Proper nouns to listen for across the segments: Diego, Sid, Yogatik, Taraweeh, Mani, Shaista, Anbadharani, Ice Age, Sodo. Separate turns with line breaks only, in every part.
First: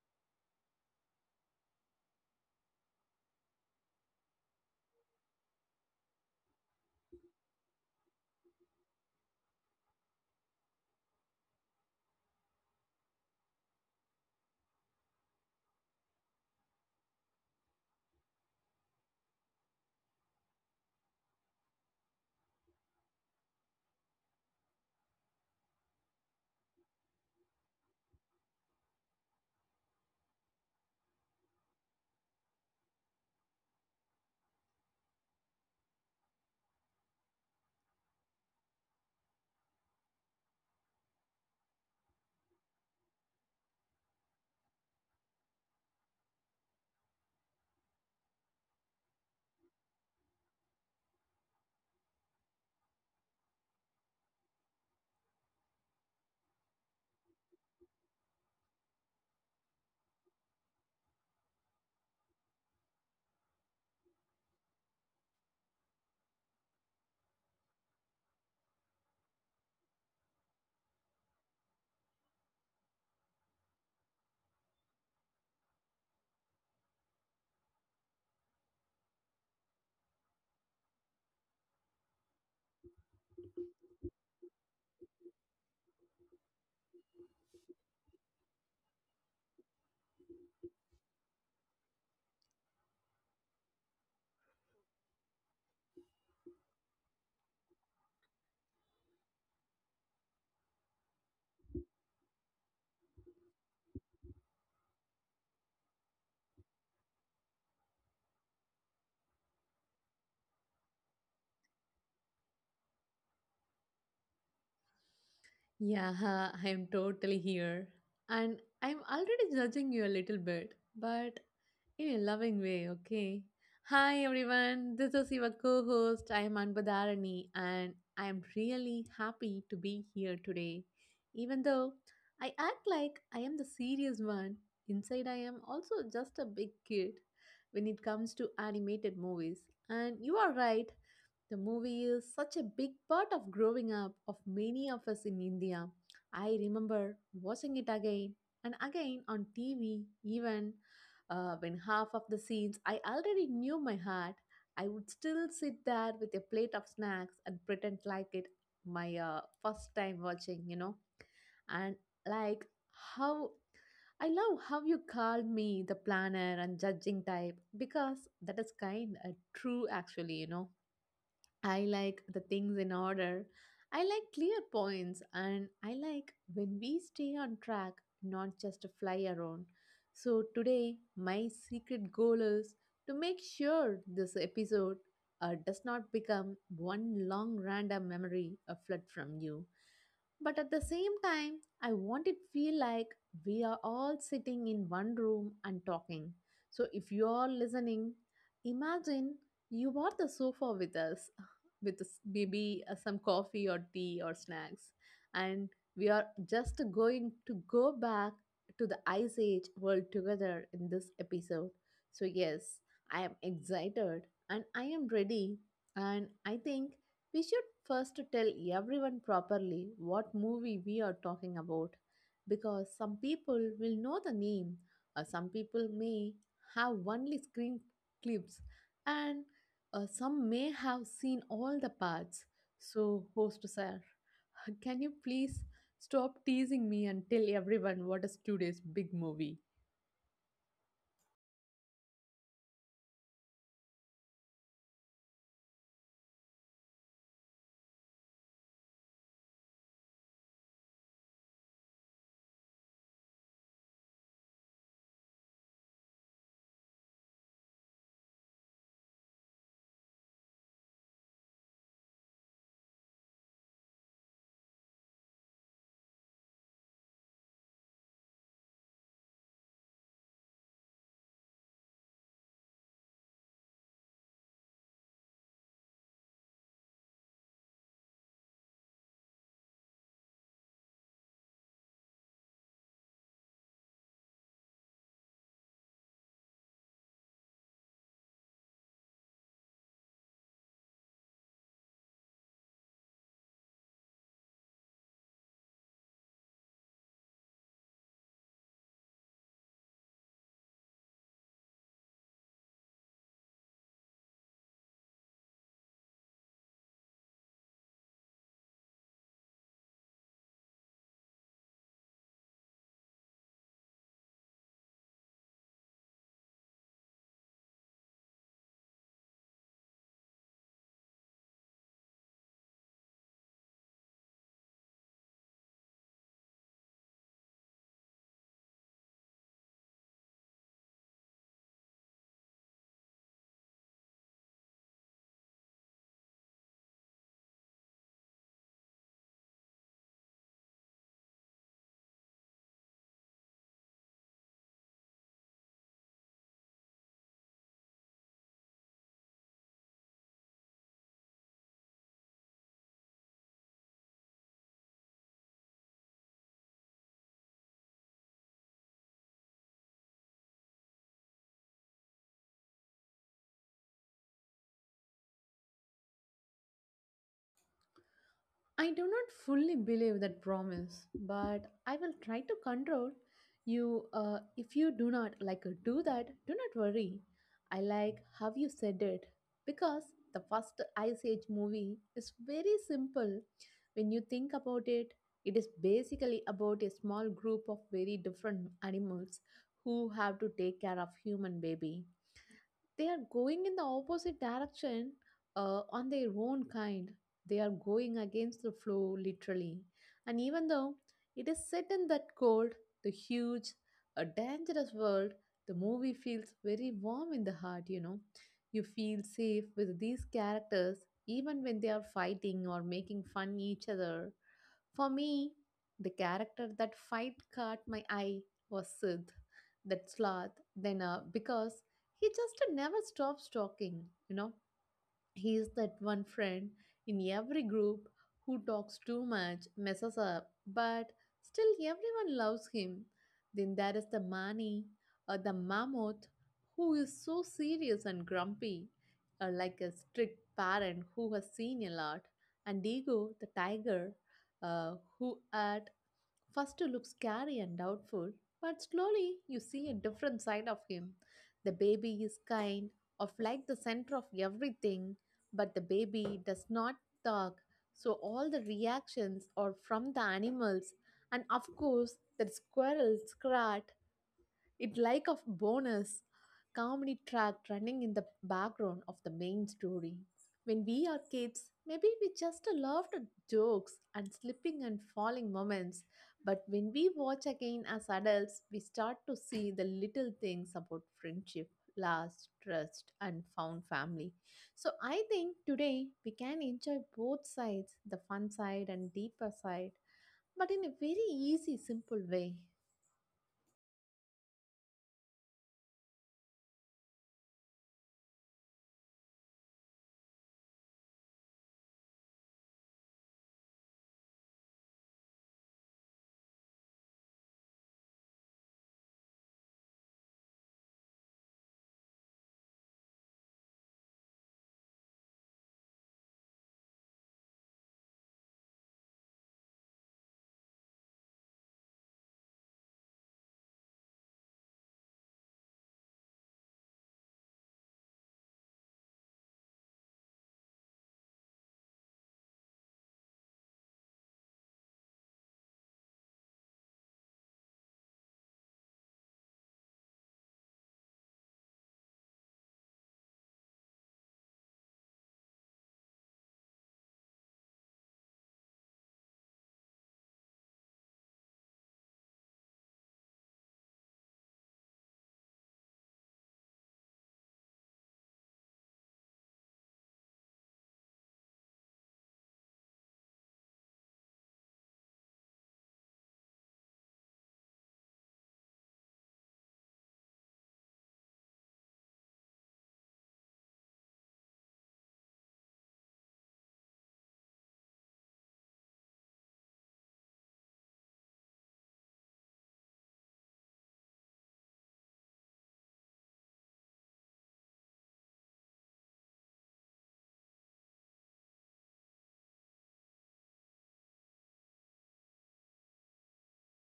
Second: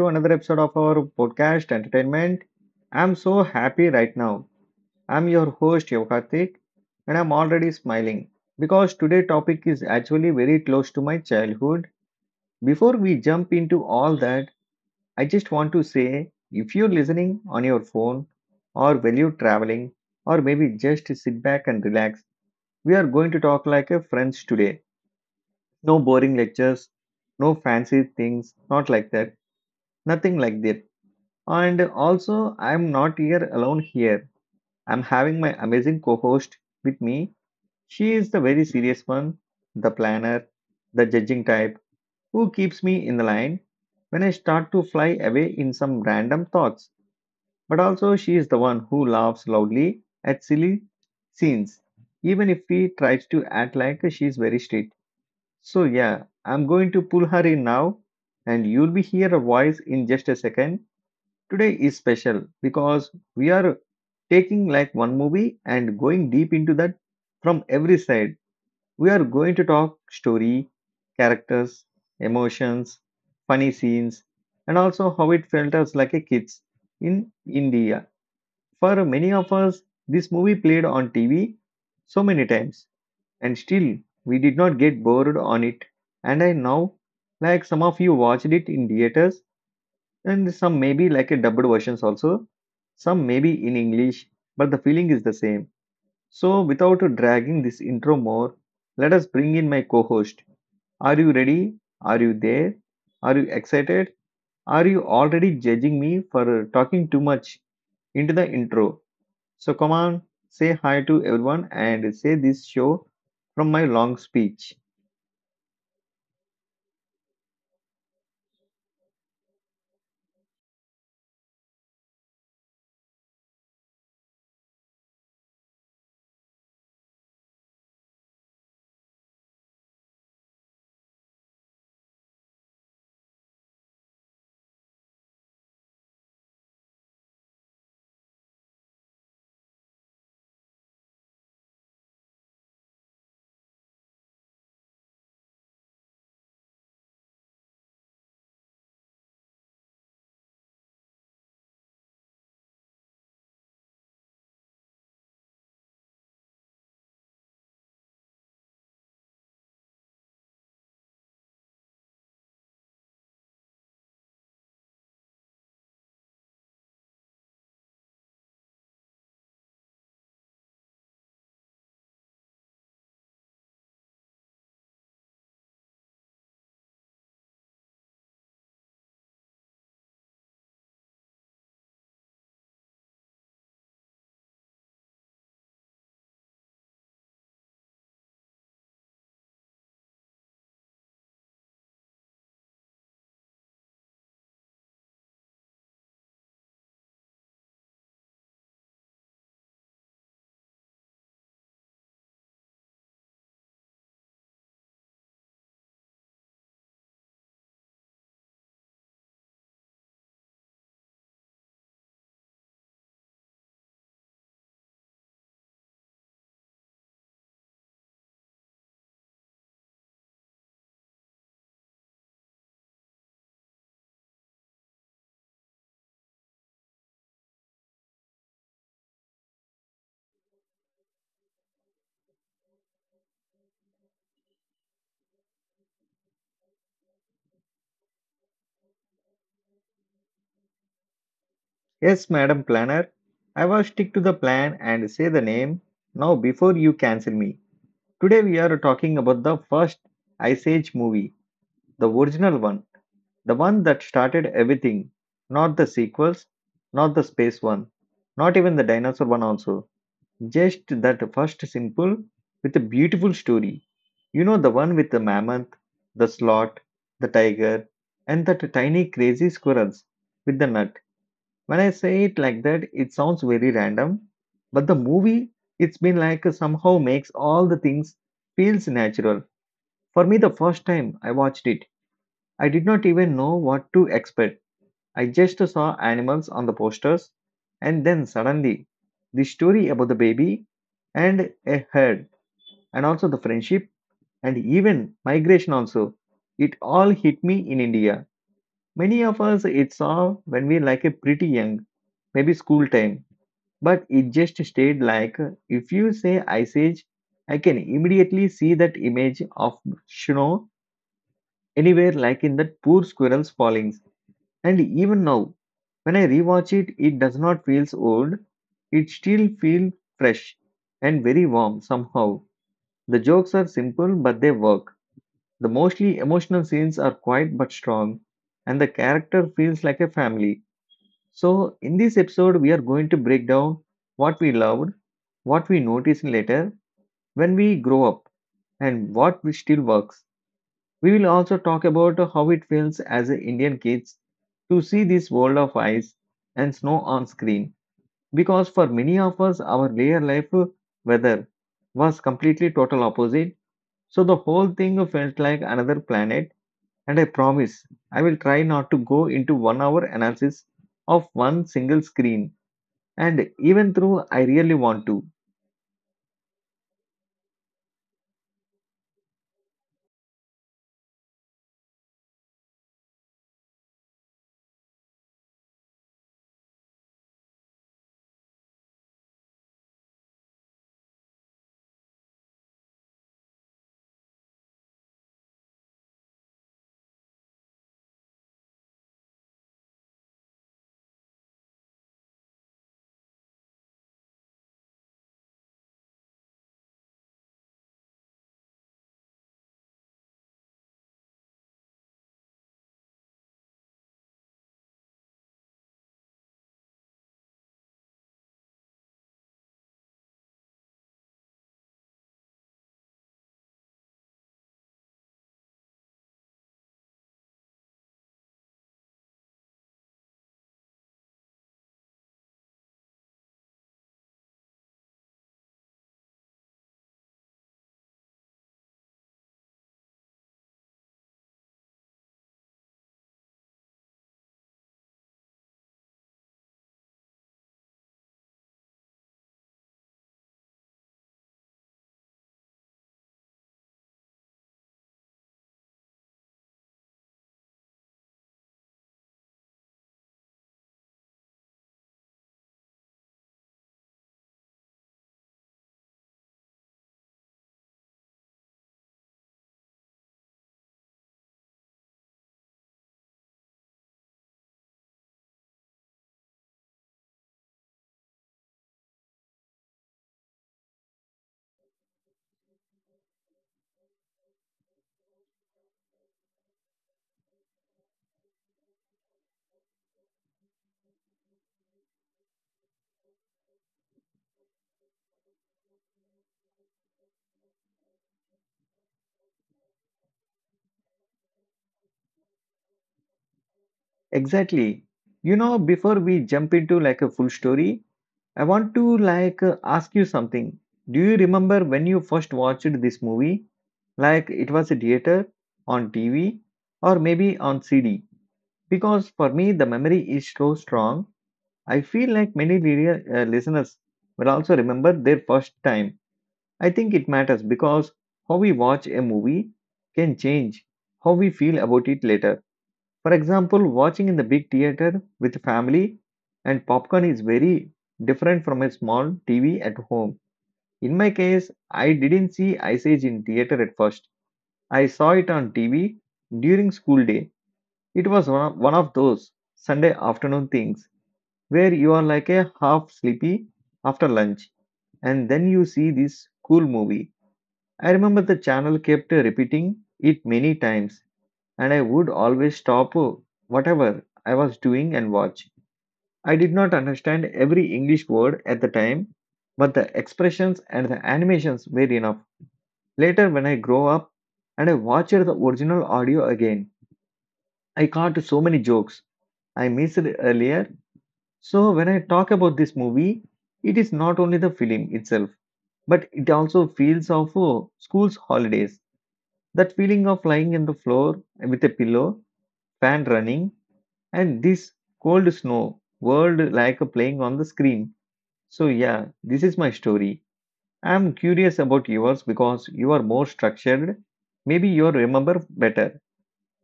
to another episode of our podcast Entertainment. I'm so happy right now. I'm your host Yogatik, and I'm already smiling because today's topic is actually very close to my childhood. Before we jump into all that, I just want to say if you're listening on your phone or while you're traveling or maybe just sit back and relax, we are going to talk like a friends today. No boring lectures, no fancy things, not like that, nothing like that. And also, I'm not here alone here. I'm having my amazing co host with me. She is the very serious one, the planner, the judging type, who keeps me in the line when I start to fly away in some random thoughts. But also, she is the one who laughs loudly at silly scenes, even if we tries to act like she is very strict. So, yeah, I'm going to pull her in now, and you'll be hear a voice in just a second. Today is special because we are taking like one movie and going deep into that from every side. We are going to talk story, characters, emotions, funny scenes, and also how it felt us like a kids in India. For many of us, this movie played on TV so many times, and still we did not get bored on it. And I know, like some of you watched it in theaters, and some may be like a dubbed versions also, some may be in English, but the feeling is the same. So, without dragging this intro more, let us bring in my co-host. Are you ready? Are you there? Are you excited? Are you already judging me for talking too much into the intro? So come on, say hi to everyone and say this show from my long speech.
Yeah, I'm totally here. And I'm already judging you a little bit, but in a loving way, okay? Hi everyone, this is your co host. I am Anbadharani, and I am really happy to be here today. Even though I act like I am the serious one, inside I am also just a big kid when it comes to animated movies. And you are right, the movie is such a big part of growing up of many of us in India. I remember watching it again and again on TV, even when half of the scenes I already knew my heart. I would still sit there with a plate of snacks and pretend like it my first time watching. And like how I love how you called me the planner and judging type because that is kind of true, actually. I like the things in order. I like clear points and I like when we stay on track, not just fly around. So today, my secret goal is to make sure this episode does not become one long random memory a flood from you. But at the same time, I want it feel like we are all sitting in one room and talking. So if you are listening, imagine you are the sofa with us, with maybe some coffee or tea or snacks, and we are just going to go back to the Ice Age world together in this episode. So yes, I am excited and I am ready, and I think we should first tell everyone properly what movie we are talking about because some people will know the name or some people may have only screen clips and some may have seen all the parts. So, host sir, can you please stop teasing me and tell everyone what is today's big movie?
Yes, madam planner, I will stick to the plan and say the name now before you cancel me. Today we are talking about the first Ice Age movie, the original one, the one that started everything, not the sequels, not the space one, not even the dinosaur one also. Just that first simple with a beautiful story. You know the one with the mammoth, the sloth, the tiger, and that tiny crazy squirrels with the nut. When I say it like that, it sounds very random, but the movie it's been like somehow makes all the things feels natural. For me, the first time I watched it, I did not even know what to expect. I just saw animals on the posters, and then suddenly, the story about the baby and a herd, and also the friendship and even migration, also. It all hit me in India. Many of us it saw when we like a pretty young, maybe school time, but it just stayed like if you say Ice Age, I can immediately see that image of snow anywhere like in that poor squirrel's fallings. And even now, when I rewatch it, it does not feel so old. It still feels fresh and very warm somehow. The jokes are simple but they work. The mostly emotional scenes are quiet but strong, and the character feels like a family. So, in this episode, we are going to break down what we loved, what we noticed later when we grow up, and what we still works. We will also talk about how it feels as Indian kids to see this world of ice and snow on screen because for many of us, our layer life weather was completely total opposite. So the whole thing felt like another planet. And I promise I will try not to go into 1 hour analysis of one single screen. And even through, I really want to.
I do not fully believe that promise, but I will try to control you. If you do not like do that, do not worry. I like how you said it because the first Ice Age movie is very simple. When you think about it, it is basically about a small group of very different animals who have to take care of human baby they are going in the opposite direction on their own kind. They are going against the flow, literally. And even though it is set in that cold, the huge, a dangerous world, the movie feels very warm in the heart, you know. You feel safe with these characters even when they are fighting or making fun each other for me, the character that fight caught my eye was Sid, that sloth, then because he just never stops talking, you know. He is that one friend in every group who talks too much, messes up, but still everyone loves him. Then there is the Mani, or the mammoth, who is so serious and grumpy, like a strict parent who has seen a lot, and Digo, the tiger, who at First, you looks scary and doubtful, but slowly you see a different side of him. The baby is kind, of like the center of everything, but the baby does not talk, so all the reactions are from the animals. And of course, the squirrels, rat, it like a bonus comedy track running in the background of the main story. When we are kids, maybe we just laughed at jokes and slipping and falling moments. But when we watch again as adults, we start to see the little things about friendship, last, trust, and found family. So I think today we can enjoy both sides, the fun side and deeper side, but in a very easy, simple way.
Exactly. You know, before we jump into like a full story, I want to like ask you something. Do you remember when you first watched this movie? Like it was a theater, on TV, or maybe on CD? Because for me, the memory is so strong. I feel like many listeners will also remember their first time. I think it matters because how we watch a movie can change how we feel about it later. For example, watching in the big theater with family and popcorn is very different from a small TV at home. In my case, I didn't see Ice Age in theater at first. I saw it on TV during school day. It was one of those Sunday afternoon things where you are like a half sleepy after lunch and then you see this cool movie. I remember the channel kept repeating it many times, and I would always stop whatever I was doing and watch. I did not understand every English word at the time, but the expressions and the animations were enough. Later, when I grow up and I watched the original audio again, I caught so many jokes I missed earlier. So, when I talk about this movie, it is not only the film itself, but it also feels of school's holidays. That feeling of lying on the floor with a pillow, fan running, and this cold snow world like playing on the screen. So, yeah, this is my story. I'm curious about yours because you are more structured. Maybe you remember better.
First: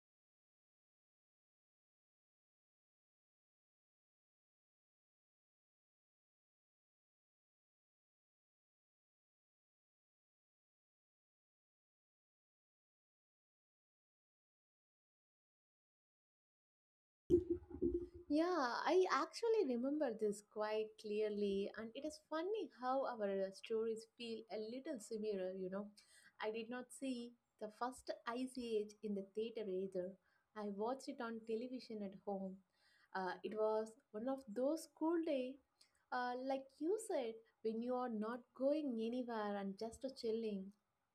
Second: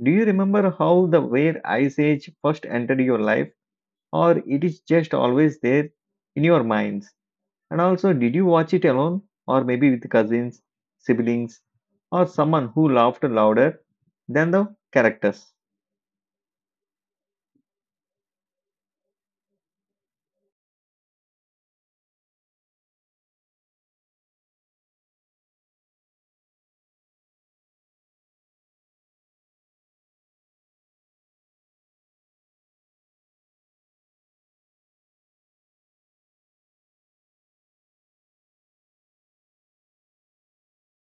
Do you remember how the where Ice Age first entered your life, or it is just always there in your minds? And also, did you watch it alone, or maybe with cousins, siblings, or someone who laughed louder than the characters?
Yeah, I actually remember this quite clearly, and it is funny how our stories feel a little similar, you know. I did not see the first Ice Age in the theater either. I watched it on television at home. It was one of those cool days, like you said, when you are not going anywhere and just chilling.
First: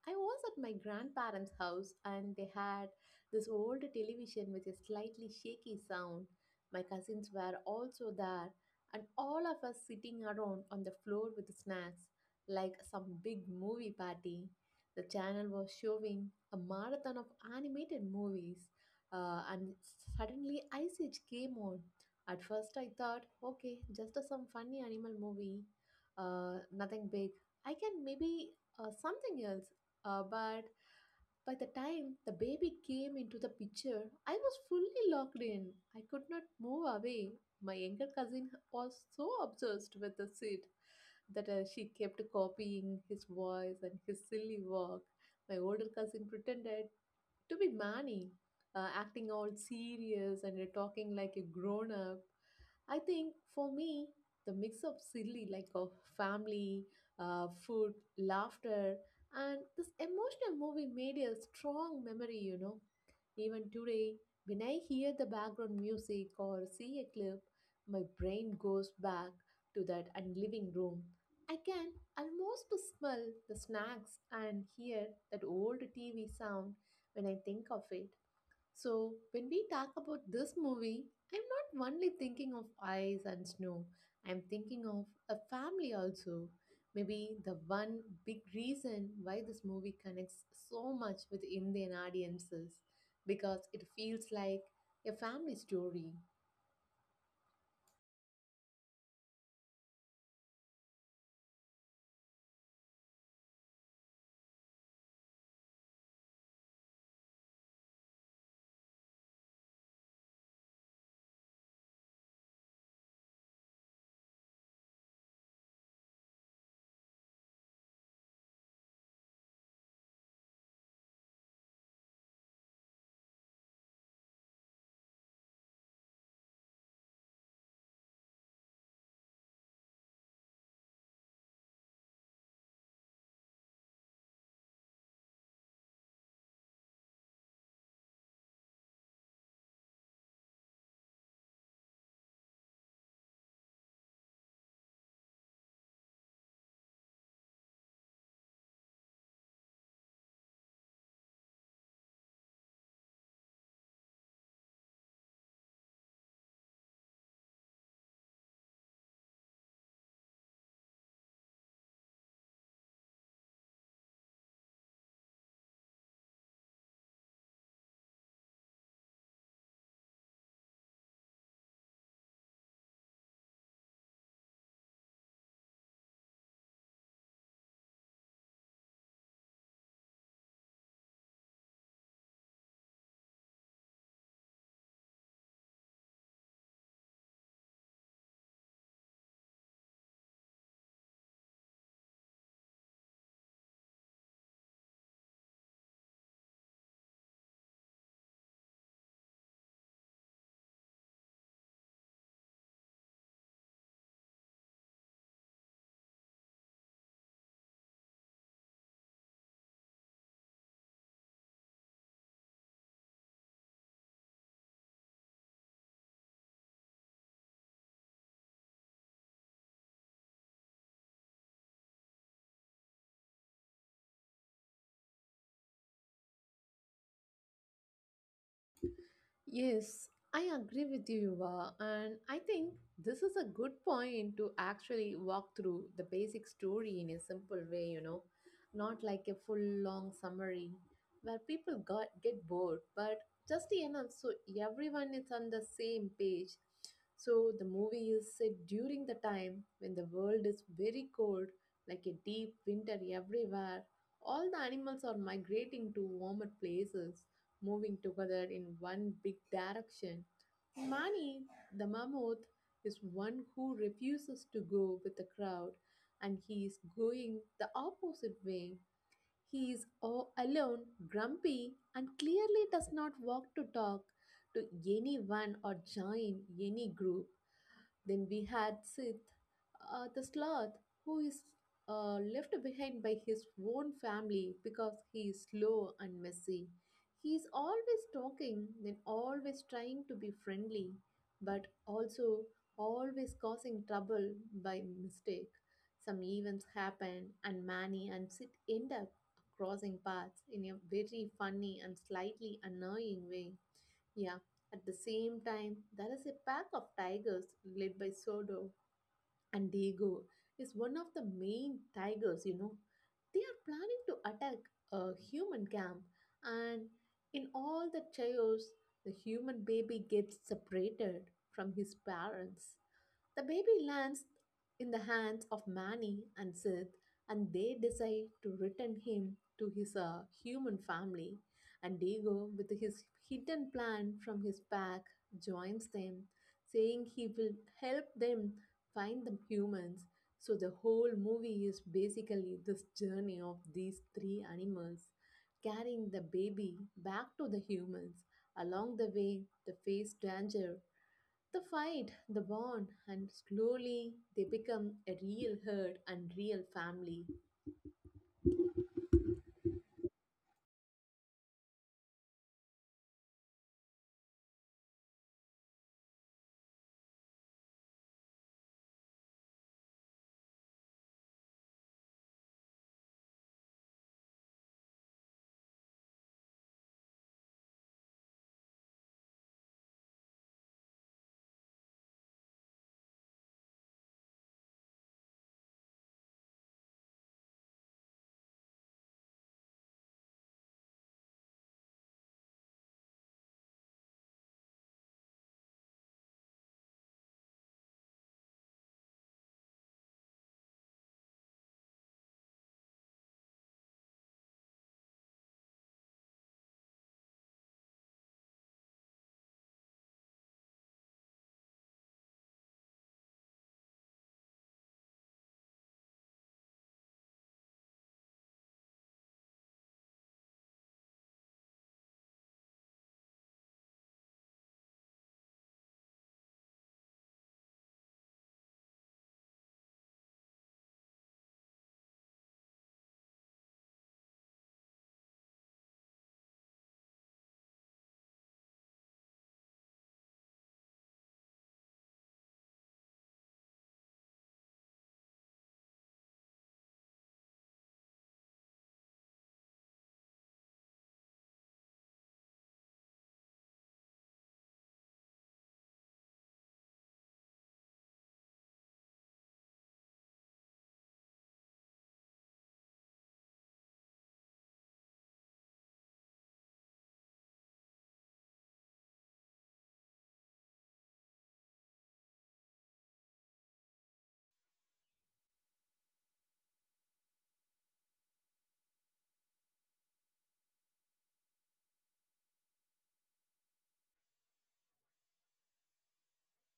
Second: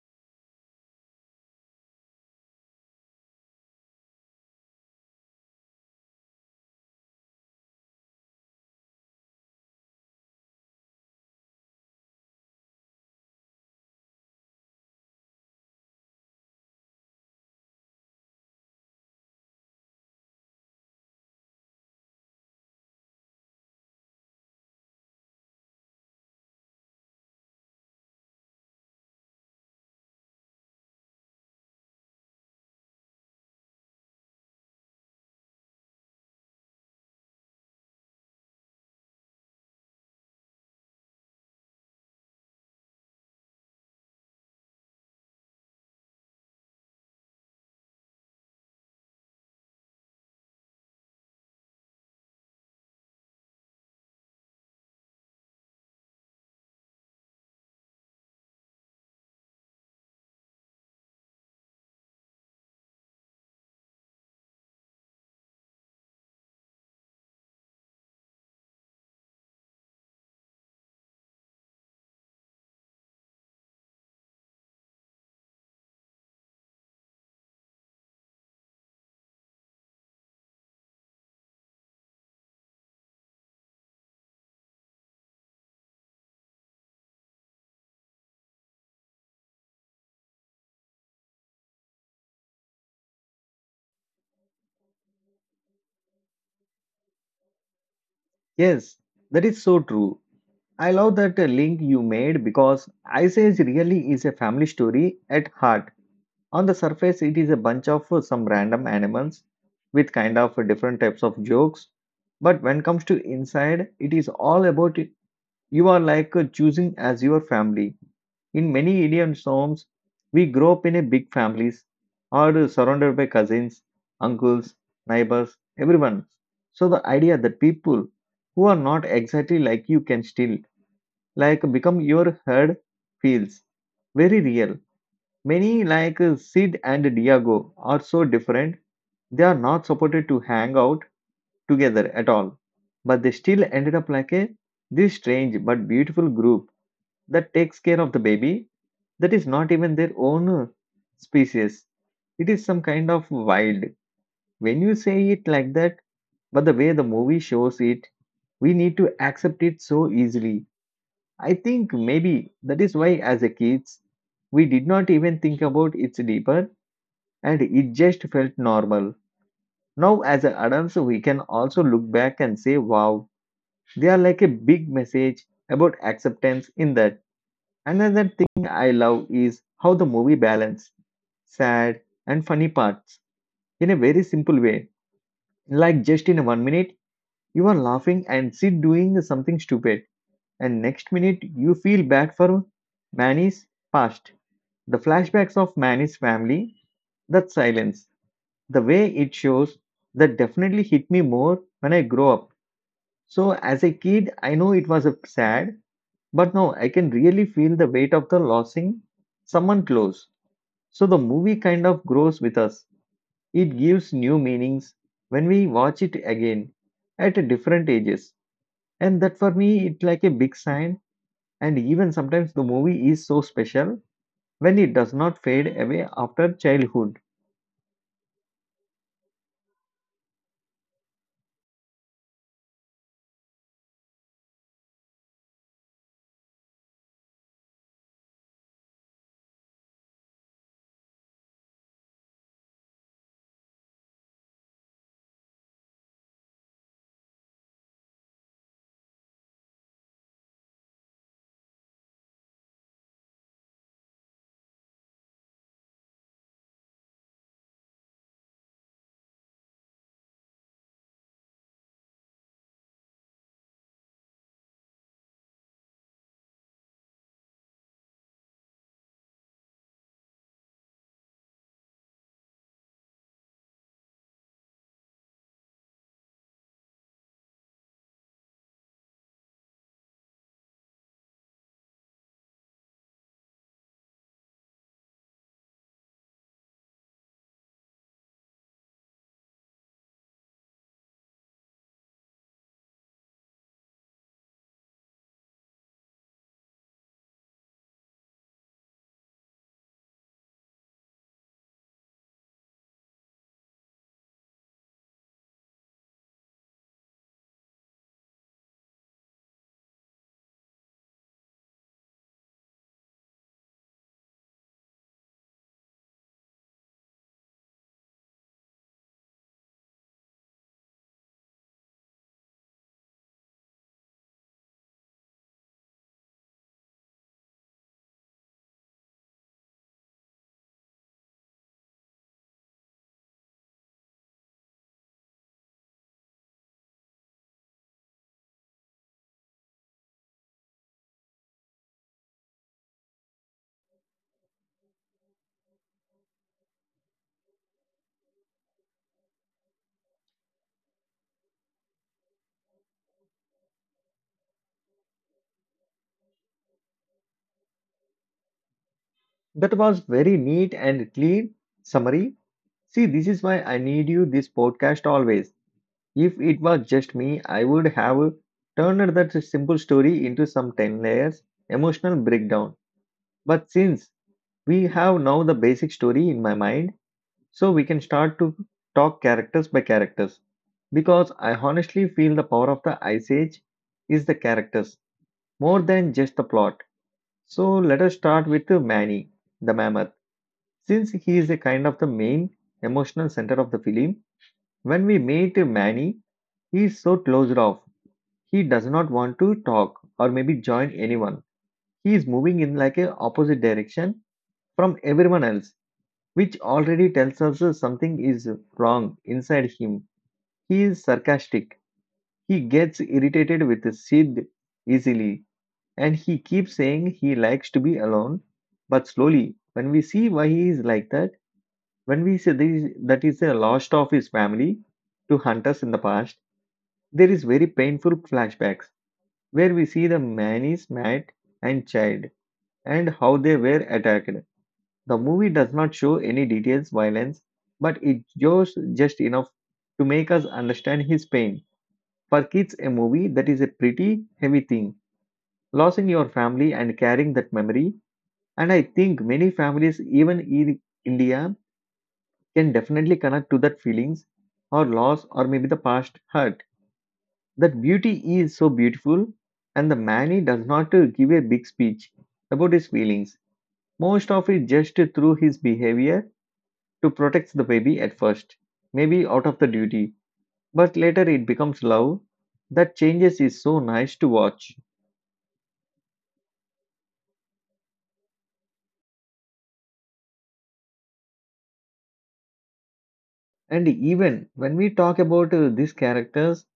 I was at my grandparents' house and they had this old television with a slightly shaky sound my cousins were also there, and all of us sitting around on the floor with snacks like some big movie party. The channel was showing a marathon of animated movies, and suddenly Ice Age came on. At first, I thought, okay, just some funny animal movie, nothing big. I can maybe something else, but by the time the baby came into the picture, I was fully locked in. I could not move away. My younger cousin was so obsessed with the seed that she kept copying his voice and his silly walk. My older cousin pretended to be Manny, acting all serious and talking like a grown up. I think for me, the mix of silly, like of family, food, laughter, and this emotional movie made a strong memory, you know. Even today, when I hear the background music or see a clip, my brain goes back to that and living room. I can almost smell the snacks and hear that old TV sound when I think of it. So, when we talk about this movie, I'm not only thinking of ice and snow, I'm thinking of a family also. Maybe the one big reason why this movie connects so much with Indian audiences because it feels like a family story.
Yes, that is so true. I love that link you made because Ice Age really is a family story at heart. On the surface, it is a bunch of some random animals with kind of different types of jokes. But when comes to inside, it is all about it. You are like choosing as your family. In many Indian homes, we grow up in a big families or surrounded by cousins, uncles, neighbors, everyone. So the idea that people who are not exactly like you can still like become your herd feels very real. Many like Sid and Diego are so different, they are not supported to hang out together at all. But they still ended up like a this strange but beautiful group that takes care of the baby that is not even their own species. It is some kind of wild. When you say it like that, but the way the movie shows it, we need to accept it so easily. I think maybe that is why as a kids we did not even think about its deeper and it just felt normal. Now, as adults, we can also look back and say, wow, they are like a big message about acceptance in that. Another thing I love is how the movie balanced sad and funny parts in a very simple way. Like just in 1 minute, you are laughing and sit doing something stupid, and next minute you feel bad for Manny's past, the flashbacks of Manny's family, that silence the way it shows that definitely hit me more when I grow up. So as a kid, I know it was a sad, but now I can really feel the weight of the losing someone close. So the movie kind of grows with us. It gives new meanings when we watch it again at a different ages. And that for me, it's like a big sign. And even sometimes the movie is so special when it does not fade away after childhood.
Yes, I agree with you, Yuva, and I think this is a good point to actually walk through the basic story in a simple way, you know, not like a full long summary where people get bored, but just enough so everyone is on the same page. So the movie is set during the time when the world is very cold, like a deep winter everywhere. All the animals are migrating to warmer places moving together in one big direction. Mani, the mammoth, is one who refuses to go with the crowd and he is going the opposite way. He is all alone, grumpy, and clearly does not walk to talk to anyone or join any group. Then we had Sith, the sloth, who is left behind by his own family because he is slow and messy. He is always talking, then always trying to be friendly, but also always causing trouble by mistake. Some events happen, and Manny and Sid end up crossing paths in a very funny and slightly annoying way. Yeah, at the same time, there is a pack of tigers led by Sodo, and Diego is one of the main tigers, you know. They are planning to attack a human camp, and in all the chaos, the human baby gets separated from his parents. The baby lands in the hands of Manny and Sith, and they decide to return him to his human family. And Diego, with his hidden plan from his pack, joins them, saying he will help them find the humans. So, the whole movie is basically this journey of these three animals carrying the baby back to the humans. Along the way, they face danger the fight, the bond, and slowly they become a real herd and real family.
That was very neat and clean summary. See, this is why I need you this podcast always. If it was just me, I would have turned that simple story into some 10 layers emotional breakdown. But since we have now the basic story in my mind, so we can start to talk characters by characters. Because I honestly feel the power of the Ice Age is the characters more than just the plot. So let us start with Manny, the mammoth. Since he is a kind of the main emotional center of the film, when we meet Manny, he is so closed off. He does not want to talk or maybe join anyone. He is moving in like a opposite direction from everyone else, which already tells us something is wrong inside him. He is sarcastic. He gets irritated with Sid easily, and he keeps saying he likes to be alone. But slowly, when we see why he is like that, when we see that he is that is a lost of his family to hunters in the past. There is very painful flashbacks where we see the Manny's Matt and child and how they were attacked. The movie does not show any details violence, but it shows just enough to make us understand his pain. For kids, a movie that is a pretty heavy thing. Losing your family and carrying that memory, and I think many families, even in India, can definitely connect to that feelings or loss or maybe the past hurt. That beauty is so beautiful, and the man does not give a big speech about his feelings. Most of it just through his behavior to protect the baby at first, maybe out of the duty, but later it becomes love. That changes is so nice to watch. And even when we talk about these characters,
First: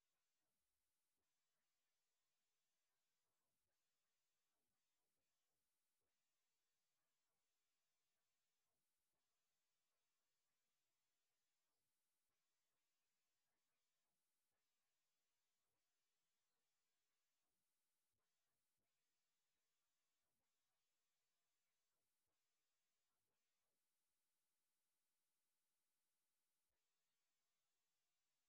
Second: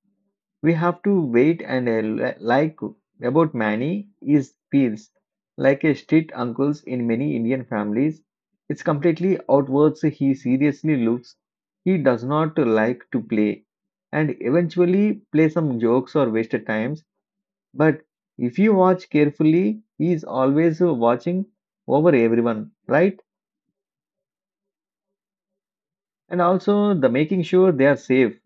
we have to wait and like about Manny is feels like a street uncles in many Indian families. It's completely outwards. He seriously looks. He does not like to play and eventually play some jokes or wasted times. But if you watch carefully, he is always watching over everyone, right? And also the making sure they are safe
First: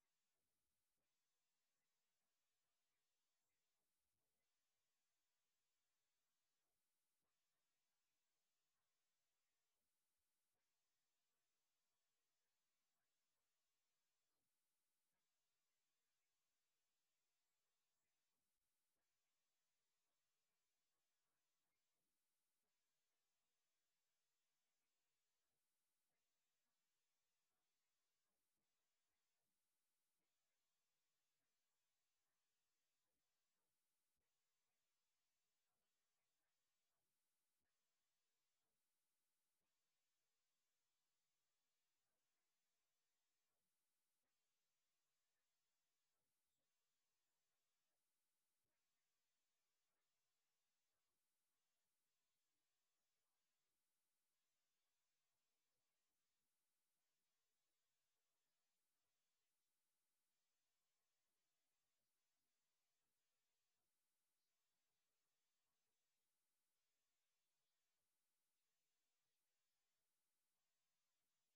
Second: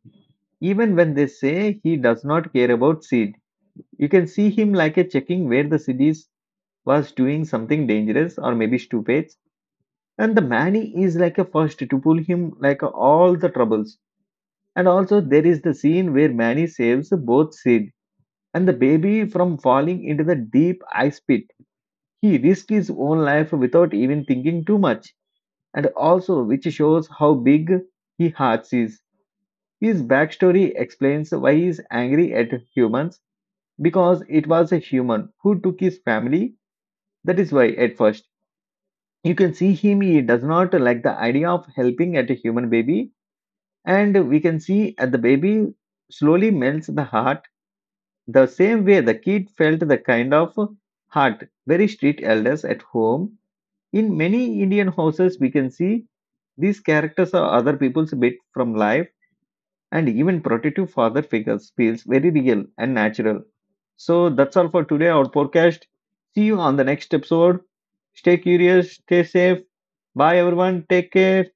even when they say he does not care about seeds. You can see him like a checking where the cities was doing something dangerous or maybe stupid, and the Manny is like a first to pull him like all the troubles. And also there is the scene where Manny saves both Sid and the baby from falling into the deep ice pit. He risked his own life without even thinking too much, and also which shows how big he hearts is. His backstory explains why he is angry at humans because it was a human who took his family. That is why, at first, you can see him, he does not like the idea of helping at a human baby, and we can see at the baby slowly melts the heart the same way the kid felt the kind of heart very strict elders at home. In many Indian houses, we can see these characters are other people's bit from life and even protective father figures feels very real and natural. So that's all for today, our podcast. See you on the next episode. Stay curious, stay safe. Bye, everyone. Take care.